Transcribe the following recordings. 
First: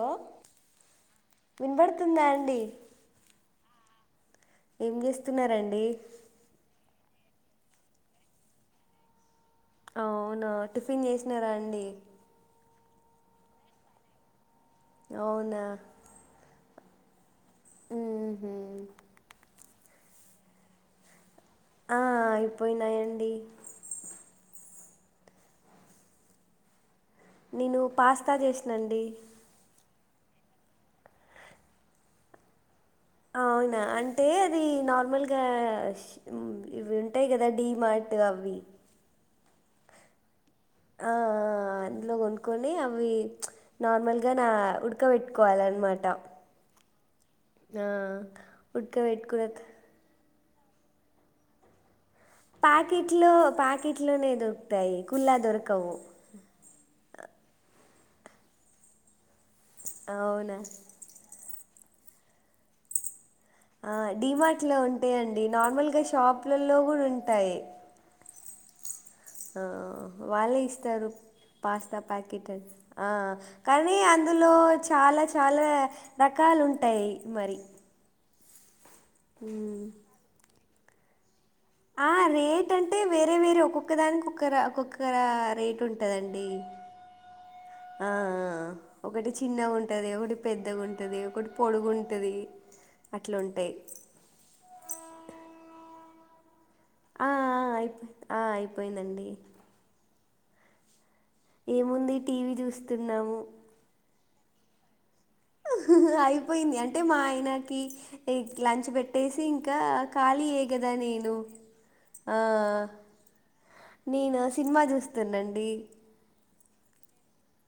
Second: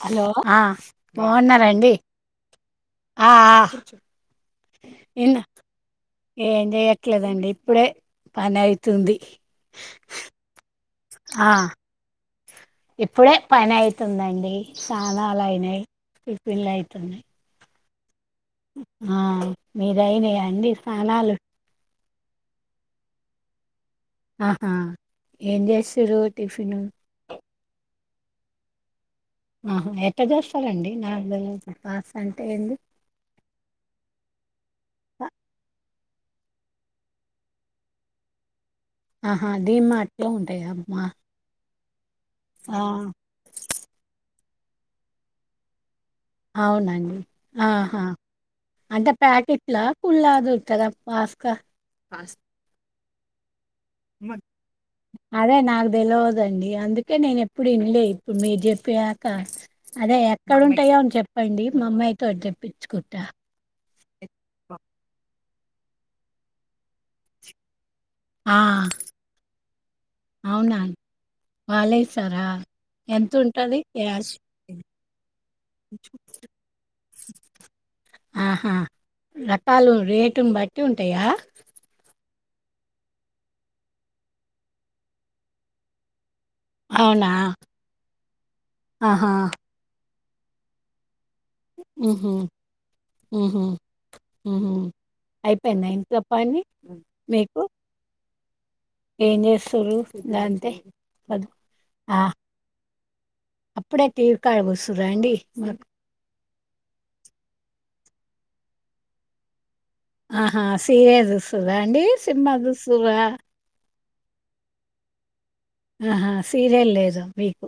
లో హలో ఆ బాగున్నారండి వినబడుతుందా అండి ఆ ఏం చేస్తున్నండి లేదండి ఇప్పుడే పని అవుతుంది అ అవునా టిఫిన్ చేసినారా ఆ అండి ఇప్పుడే పని అయితుందండి అవునా చాలాలైన ఇపిలైతే తన్నా ఊహూ ఆ మీరయినా అండి స్థనాలు అయిపోయినాయండి ఆహా ఏం చేస్తారు టిఫిన్ నేను పాస్తా చేసాండి ఆహా ఎట్ట చేస్తాండి నాలుభై రోజు పాస్ అంటే ఏంది అవునా అంటే అది నార్మల్గా ఇవి ఉంటాయి కదా డడిమార్ట్ అవి ఆహా అది మా అట్లా ఉంటంది అంటే అమ్మ కొని అ నార్మల్ గా నా ఉడకబెట్టుకోవాలన్నమాట అవునండి ఆ ఆహా అంటే ఉడకబెట్టుకున్న ప్యాకెట్లా కులా ట్ట మాస్కా ఫస్ ట్లో ఇట్లోనే దొరుకుతాయి కుల్లా అదే నాకు దొరకవు తెలవదండి అందుకే నేను ఎప్పుడు ఇనలే ఇప్పుడు మీరు చెప్పి అదే అవునా ఎక్కడంటాయో అని చెప్ చెప్పండి మా అమ్మాయితోటి తెప్పించుకుంటా ఆ డడిమార్ట్ లో ఉంటాయండి నార్మల్ గా షాపులలో కూడా ఉంటాయి ఆ ఆ వాళ్ళే అవునా ఇస్తారు వాళ్ళే పాస్తా ఇస్తారా ప్యాకెట్ అని ఎంత ఉంటది కానీ అందులో చాలా చాలా రకాలు ఉంటాయి మరి ఆహా హ్మ్. రకాల రేటు బట్ అ ఉంటాయా ఆ రేట్ అంటే వేరే వేరే ఒక్కొక్క దానికి ఒక్కర ఒక్కొక్కర రేట్ ఉంటదండి అవునా ఆ ఒకటి ఆహా చిన్నగా ఉంటది ఒటి పెద్దగా ఉంటది ఉహూ ఉహూ అట్లుంటాయి. ఉహూ అయిపేనాయి ఇంత అప్ పని మీకు అయి ఏం చేస్తుండ్రు నా అంతే పద- ఏముంది టీవీ చూస్తున్నావు టీవ్ కాడ కూసుండ్రా అండి అయిపోయింది అంటే మా ఆయనకి ఎయిట్ కి లంచ్ పెట్టేసి ఇం ఆహా సీరియేసుండ్రా అండి సినిమా జుస్తున్నారా నేనా సినిమా చూస్తున్నాండ్ రా ఆహా సీరియల్ లేదు మీకు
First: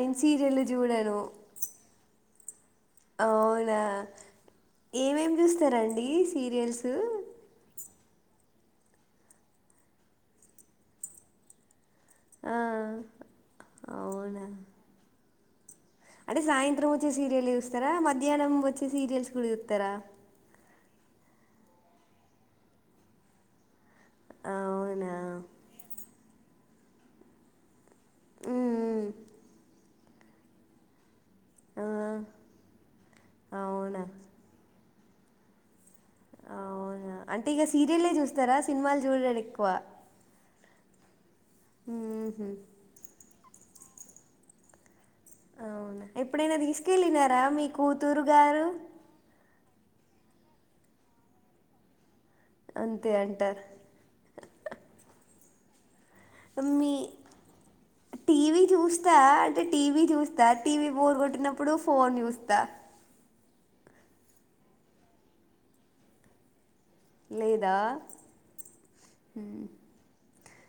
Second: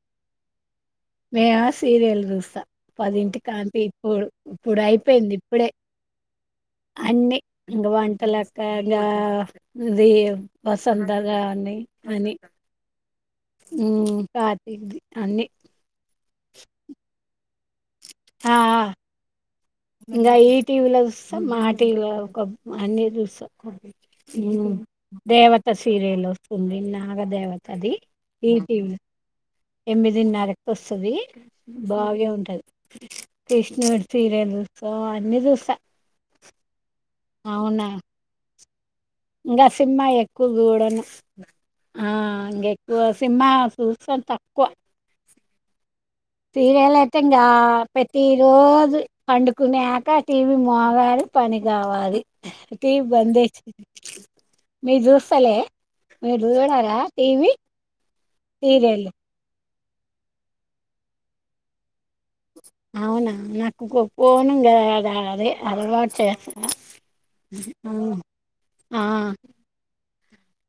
నే సీరియల్ చూడను మేమా సీరియల్ చూస్ పదింటికి కాంతి అవునా ఇప్పుడ్ ఇప్పుడు అయిపోయింది ఏమేమి ఇప్పుడే చూస్తారండి సీరియల్స్ అన్ని ఇంగా వన్ అలా కాదు అండి వెయ్యి వసంతాలుగానీ ఆ ఉ తాటింది అన్ని అదే సాయంత్రం వచ్చే సీరియల్సు తార మధ్యాహ్నం ఆ! ఆ! వచ్చి సీరియల్స్ కూడా చూతరా స మాటీవీ లో ఒక అన్ని చూసా హు అవునా దేవత సీరియలు తుంది నాగదేవత ది ఈటీవీ మ్మ్. ఏమిదిన్నరకి వస్తది ఆ. బాగే ఉంటది అవునా కృష్ణుడ్ సీరియలు సో అన్ని చూస్తా అవు అంటే ఇక సీరియల్ చూస్తారా సినిమాల్ ఇంకా సింహ ఎక్కువ గూడను ఆ మ్మ్హ్మ్. హ ఎక్కువ సినిమా జుస్తాం తక్కువ అవునా ఎప్పుడైనా తీసుకెళ్ళినారా తీరలటంగా మీ కూతురు ప్రతి గారు రోజు పండుకునే కా టీవీ మోగాలి పని కావాలి అంతే అంటారు బందేసి మీరు జు సాల మీ మీ జుడారా టీవి టీవీ చూస్తా అంటే టీవీ చూస్తా టీవీ బోర్ కొట్టినప్పుడు ఫోన్ చూస్తా అవునా నాకు ఫోన్ అది అలవాటు చేస్త లేదా ఆ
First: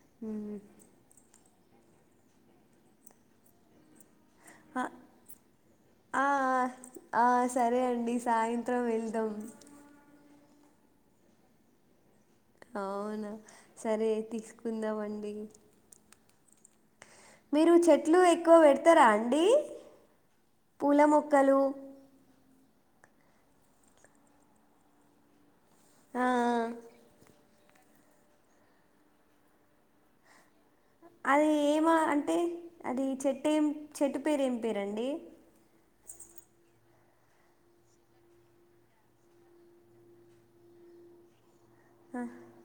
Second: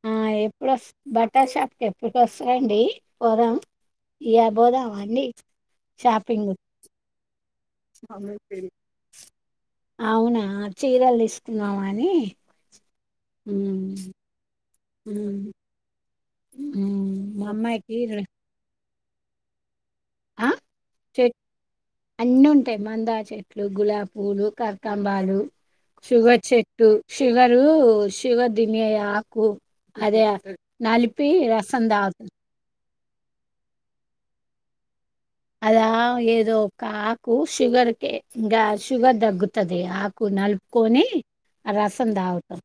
ఆ మ్మ్హ్మ్. ఎప్పుడు బట్ బట్టలషాప్కి ఎప్పుడు వస్తాండి పోదాం ఇబోదామా అండి ఆ, షాపింగ్ ఆ, సరే అండి సాయంత్రం వెళ్దాం ఆ చీరలు తీసుకుందాం అని అవునా సరే ఉమ్ తీసుకుందామండి ఉ మీరు చెట్లు ఎక్కువ పెడత అతార అండి ఆ పూల మొక్కలు మంధర చెట్లు గులాబ పూలు కరతంబాలు ఆ షుగర్ చెట్టు షుగర్ శివ దిమీయయ ఆకు అదే నలిపి అది రసం ఏమా దాగు అంటే అది చెట్టు ఏం చెట్టు పేరు ఏం పేరండి అలా ఏదో ఒక ఆకు షుగర్ క ఇంకా షుగర్ తగ్గుతుది ఆకు నలుపుకొని అ రాసందత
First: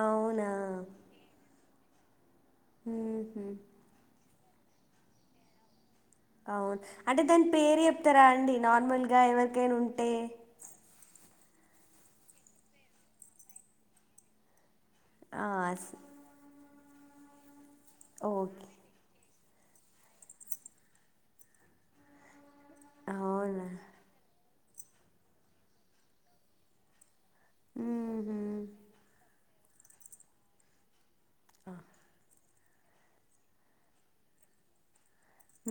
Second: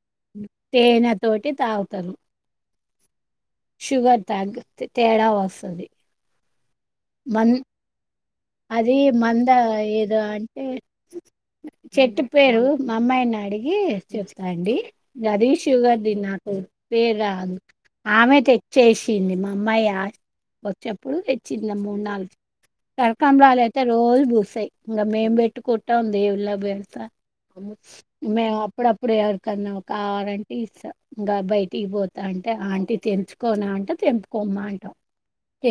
అవునా టేనా తోటి త తరు హ తగ్ తేడా వస్తుంది అవును అంటే తాన్ పేరు ఎప్తరా అది మంద ఏదో అంటే చెట్టు పేరు మా అమ్మాయిని అడిగి చెప్తాండి ఆ గది స్ శుగర్ దినకు వేరాదు ఆమె ఓకే తెచ్చేసింది మా అమ్మాయ ఒకచ్చప్పుడు తెచ్చింది మూడు నాలుగు కరకంరలు అవునా అయితే రోజు పూసాయి ఇంకా మేం పెట్టుకుంటా ఉ దేవుళ బేడస ఊహు అప్పుడప్పుడే అన్నావు కావాలంటే ఇస్తాం ఇంకా బయటికి పోతా అంట ఆంటీ తెంచుకోన అంట తెంపుకోమ్మ అంటాం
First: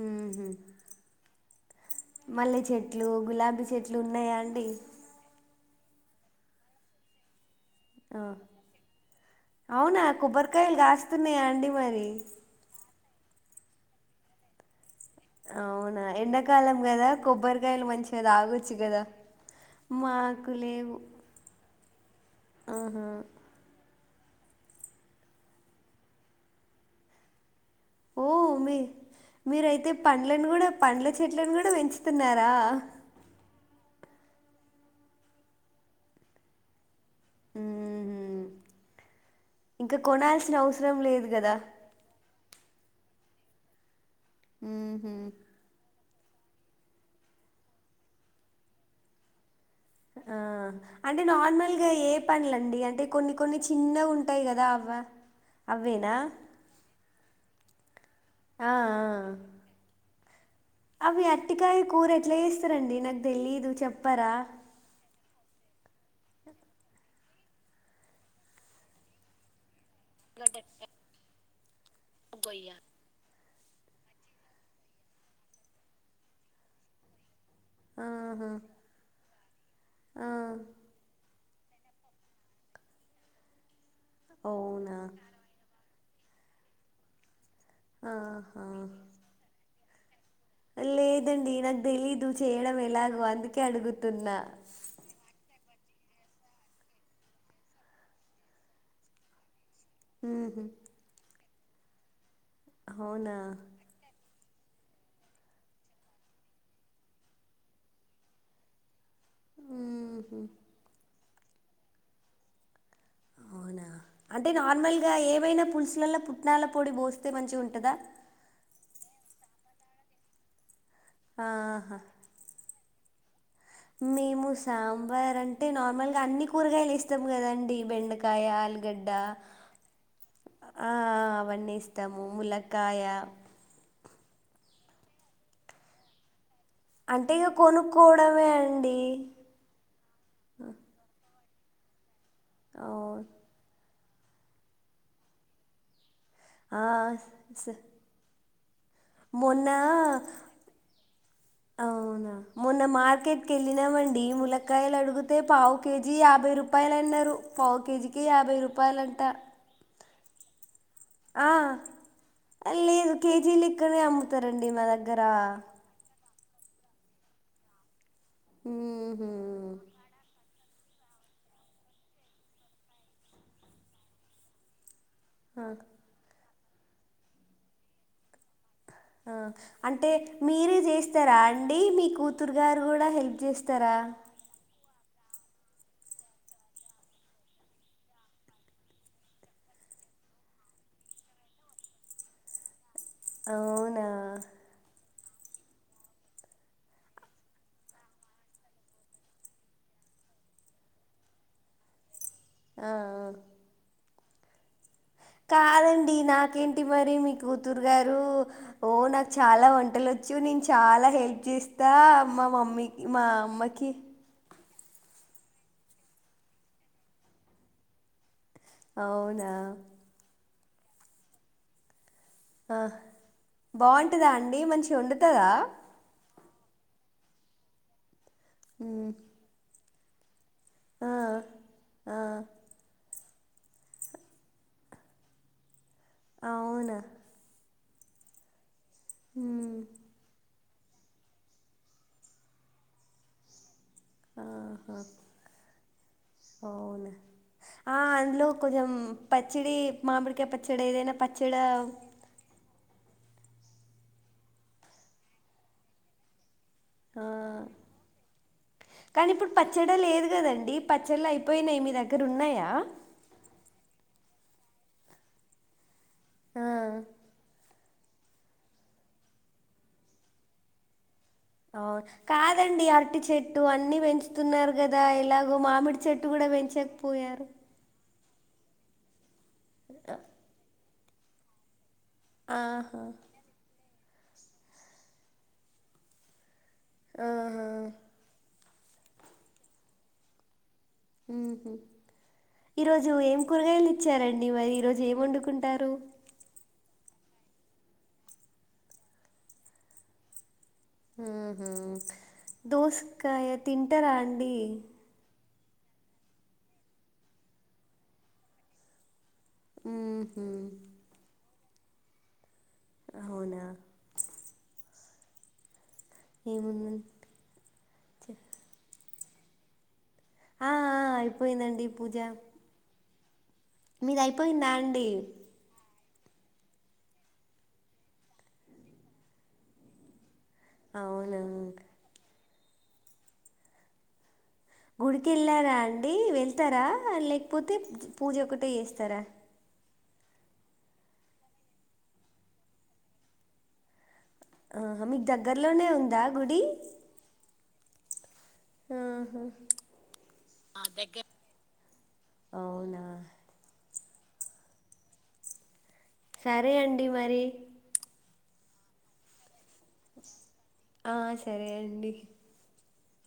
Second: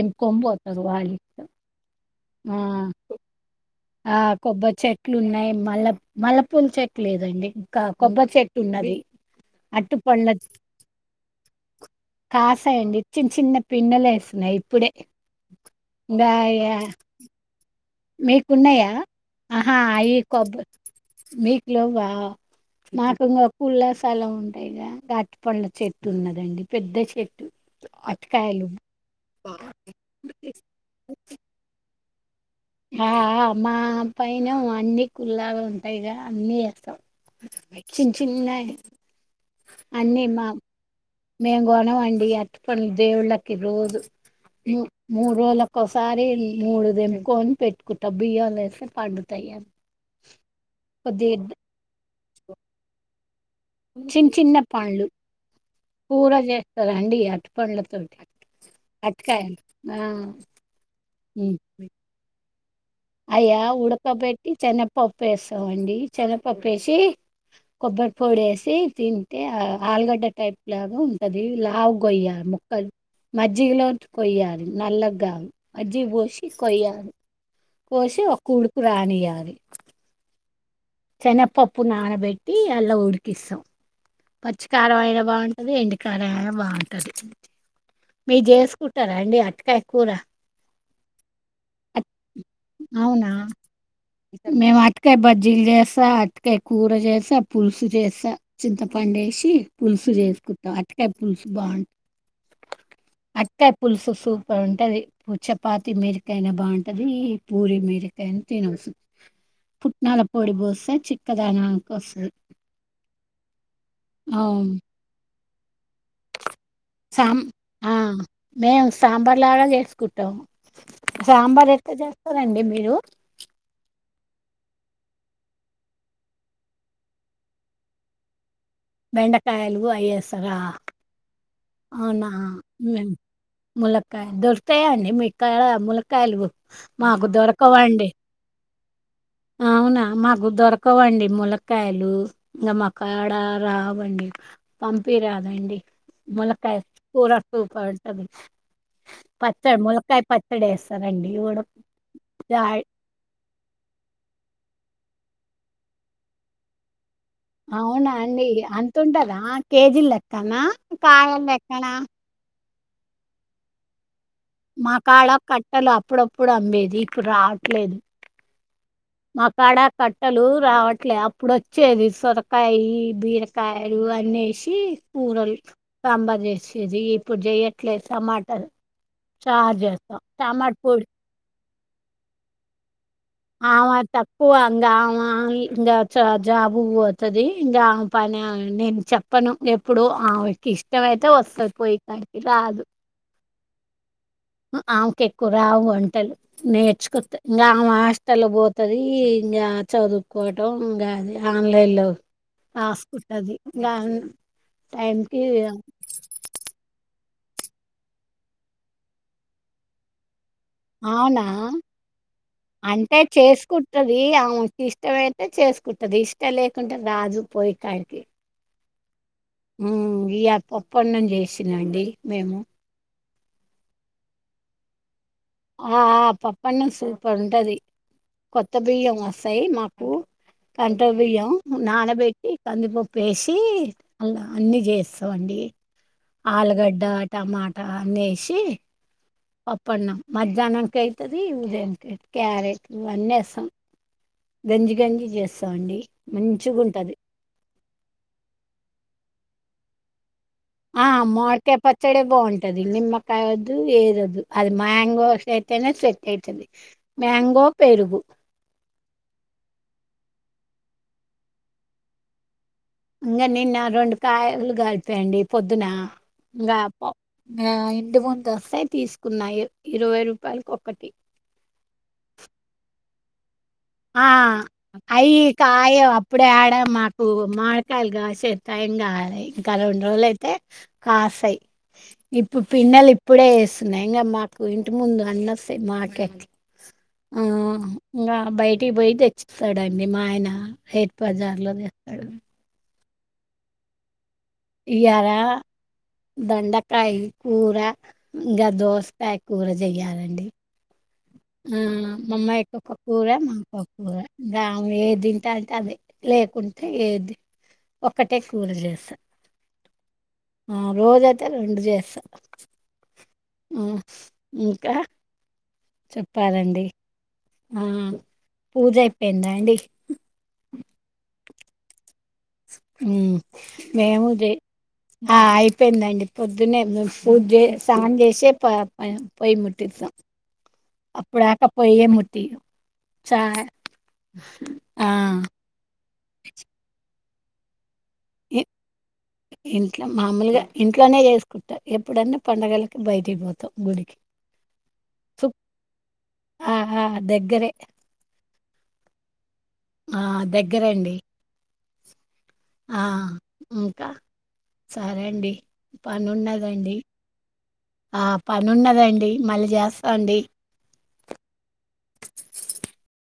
ఎంకొం ఊహు పోతారు వాల మల్లె చెట్లు గులాబీ చెట్లు ఉన్నాయా అండి కొబ్బరి చెట్లు మల్ల మల్ల పూలు చెక్కలేదండి ఆ కొబ్బరి చెట్టు ఉన్నది అట్టు అవునా పంల కొబ్బరికాయలు కాస్తున్నాయా అండి మరి కాసయండి చిన్న చిన్న పిన్నలు వేస్తున్నాయి ఇప్పుడే అవునా ఇంకా ఎన్నకాలంగా కదా కొబ్బరికాయలు మంచి మీకున్నాయా ఆహా అవి మాకు కొబ్ లేవు మీ ఎ వా ఆహా నాకుంగ అప్పుల్లా చాలా ఉంటాయిగా తటిపండ్ల చెట్టు ఉన్నదండి పెద్ద చెట్టు ఓ అరటికాయలు మీ మీరయితే పండ్లను కూడా పండ్ల చెట్లను కూడా పెంచి తునార్ ఆ మా పైన అన్ని కుల్లాగా ఉంటాయి ఇ అన్ని వస్తాం మ్మ్హ్మ్. వక్షించన్నాయి ఇంకా అన్నీ మా కొనాల్సిన అవసరం లేదు కదా మేంగనం వండి అట్ ప్ప దేవుళ్ళకి ఇరుదు మ్మ్హ్మ్. మరు వోలకు వస్తం ఒకసారి మూడు దంపుకొని పెట్టుకుంటా బియ్యలు వేస్తే పండుతాయ ఆ అంటే నార్మల్ గా ఏ బన లేండి అంటంటి కొన్ని కొన్ని చిన్నవి చిన్న ఉంటాయి చిన్న కదా అవ్వ పండ్లు అవేనా కూర చేస్తారండి అటుపండ్లతో ఆ, ఆ. అట్కాయ ఆ అవి ఉమ్. అట్టికాయ కూరెట్లే అయ్యా ఉడకబట్టి చెన్నప్పప్పు పప్పుస్తామండి చిన్నపప్పేసి కొబ్బరి పొడి వేసి తింటే ఆలుగడ్డ టైప్ లాగా ఉంటది లా అవు కుయ ముక్కలు మజ్జిగలో కొయ్యాలి నల్ల కాదు మజ్జిగ పోసి కొయ్యాలి కోసి ఒక ఆహా ఉడుకు రానియ్వాలి ఆ శనపప్పు నానబెట్టి అలా ఉడికిస్తాం అవునా పచ్చికారం అయినా బాగుంటది ఎండక కడే బాగుంటది మీ ఆహా చేసుకుంటారా అండి అట్కా కూరా లేదండి న నాగ తెలీదు చేయడం ఎలాగో అవునా అందుకే అడుగుతున్నా అటుకాయ కూర చేస్తా పులుసు చేస్తా చింత పండేేశి పులుసు ఉహు చేసుకుంటాం అటుకాయ పులుసు బంద అవునా అక్కా పుల్సుసు బాగుంటది చపాతి మిరకాయయినా బాగుంటది పూరి మిరకాయనా తినవసంది ఫుట్నాల ఉహు పోడిపోసా చ అక్కదనా కోసరు అవునా అంటే నార్మల్ గా ఏమైనా పల్స్ పుట్నాల పొడి పోస్తే మంచి ఉంటుందా సాంబార్లాగా చేసుకుట్టాం సాంబార్ ఎక్క ఆహా చేస్తారండి మీరు మేము సాంబార్ అంటే నార్మల్గా అన్ని కూరగాయలు ఇస్తాము కదండి బెండకాయలు బెండకాయలు అయ్యసరా ఆ అవన్నీ వేస్తాము అవునా ములక్కాయ ములక్కయ దోస తా అండి మీకాడ ముల్లకాయలు అంటే ఇక కొనుక్కోవడమే అండి ఈ అవునా మాకు దొరకవండి ములక కాయలు నమ అవును అకాడ రా ఇవ్వండి పంపిరాదండి ముల్లకాయ ఆ కూరుకు స సూపర్ ఉంటాది మొన్న వేస్తారండి ఉడక అవునా మొన్న మార్కెట్కి వెళ్ళినామం అ ముల్కాయలు అడిగితే పావు కేజీ యాభై రూపాయలు అన్నారు పావు అవునా కేజీకి అండి యాభై రూపాయలంట అతుంటదా కేజీలు లెక్కనా కాయల ఆ ఎక్కనా లేదు కేజీ ఎక్కనే అమ్ మా కాళ్ళ కట్టలు అప్పుడప్ ఇప్పుడు అమ్మేది ఇప్పుడు రావట్లేదు ఊహూ మకాడ కట్టలు రావట్లేదు అప్పుడు వచ్చేది సొరకాయ బీరకాయలు అనేసి ఊరలు ఆ సాంబార్ చేసి ఇది ఇప్పుడు చెయ్యట్లేదు టమాటర్ ఆ అంటే మీరే పొడి చేస్తారా అ అండి మీ కూతురు గారు కూడా హెల్ప్ ఆ చేస్తారా తక్కువ ఇంకా ఇంకా జాబు పోతుంది ఇంకామె పని నేను చెప్పను ఎప్పుడు ఆమెకి ఇష్టం అయితే వస్తంది పోయ కాడికి రాదు అవునా ఆమెకు ఎక్కువ రావు వంటలు నేర్చుకుస్త ఇంకా ఆమె హాస్టల్లో పోతుది ఇంకా చదువుకోవటం ఇంకా అది ఆన్లైన్ లో ఆ ఆ రాసుకుంటది టైంకి కాదండి నాకేంటి మరి మీ కూతురు గారు ఓ నాకు చాలా వంటలుొచ్చు నను చాలా హెల్ప్ అవునా చేస్తా మా మమ్మీకి మా అమ్మకి ఇష్టమ అయితే చేసుకుంటది ఇష్టం లేకుంటే రాజు పోయికానికి అవును పప్పన్నం చేసినండి మేము బాగుంటదా అండి మంచిగా ఉండ ఆ పా పన్నం స పడుంట అది కొత్త మ్మ్. బియ్యం వస్తాయి మాకు కంట ఆ, బయ్యం ఆ, నాాలబటి కందిపో వేసి అలా అన్నీ చేస్తామండి అవునా ఆలుగడ్డ టమాట త నసి మ్మ్. పప్ప అనం మధ్యాహ్నంనికి అవుతుది ఉదక అ క్యారెట్ ఇవన్నస్తాం ఆహా మంచిగా అవును ఉంటుంది ఆ అందులో కొంచెం పచ్చడి మామిడికాయ ప ఆ మోడక పచ్చడి బా ఉంటది నిమ్మకాయదు ఏదద్దు అది మ్యాంగో వష అయితేనే సెట్ అయితుది ఆ కానీ ఇప్పుడు పచ్చడి లేదు కదండి అండి పచ్చళ్ అయిపోయినాయి మీ దగ్గర ఉన్నాయా ఇంకా నిన్న రెండు కాయలు కలిపయండి పొద్దున ఆ రాప ఆ ఎ వంద వస్తాయి తీసుకున్నాయి ఇరవై రూపాయలకి ఒకటి అవు కాదండి అరటి చేతి ఆ అయి మామిడి కాయవ్ చెట్టు కూడా అప్పుడే ఆడా మాకు పెంచకపోయారు మార్కాయలు కాసే తైంగాల ఇంకా అలా ఉండ ర వాళ్ అయితే కాశై ఇప్పు ఆహా పన్నలు ఇప్పుడే నంగా మాకు ఇంటి ముందు అన్న వస్తాయి మాక ఆ ఆహా ఇకా బయటి టీ పోయి తెచ్చిస్తాడాన్డి మాయన హెట్ బజార్లో తెస్తాడు జు ఏమ్ కూరగాయలు తెచ్చారన్డి ఇయ్యాల దొండకాయ్ కూర ఇన్గా దోస్కాయ కూర చెయ్యాలండి ఉహు ఉమ్ మామ్మయ్కోక కురా దోసకాయ మాకొక తింటారా కూర అండి గామె ఏదింటె అది అదే లేకుంటే ఏది ఒక్కటే కూర జేస్త ఆమ్ హ రం చేసా అవునా ఇంకా చెప్పాలండి ఏముంది ఆ పూజ ఎందడి పోయిందండి ఈ పూజ అ మీది మేముది అయిపోయిందా అండి ఆ అయిపోయిందండి పొద్దున్నే పూజ సాం చేసే పోయి ముటిస్తం అప్పుడు అవునా ఆకపోయి ఏమటి చా ఆ గుడికిళ్ళారా అడి వెళ్తారా లేక్ ప్రతి పూజ ఒకక్కటే చేస్తారా ఇట్లా మామూలుగా ఇంట్లోనే చేసుకుంటా ఎప్పుడన్నా పండడుగలకి బయటకి పోతాం గుడికి ఆహ మీకు సు దగ్గర్లోనే ఉందా గుడి ఆ ఆ దగ్గరే ఆహా! ఆ దగ్గరండి ఆ అవునా! ఇంకా సరే అండి సరే పనిన్నదండి అండి మరి. ఆ పని ఉన్నదండి మళ్ళీ చేస్తాండి ఆ సరే అండి [unintelligible]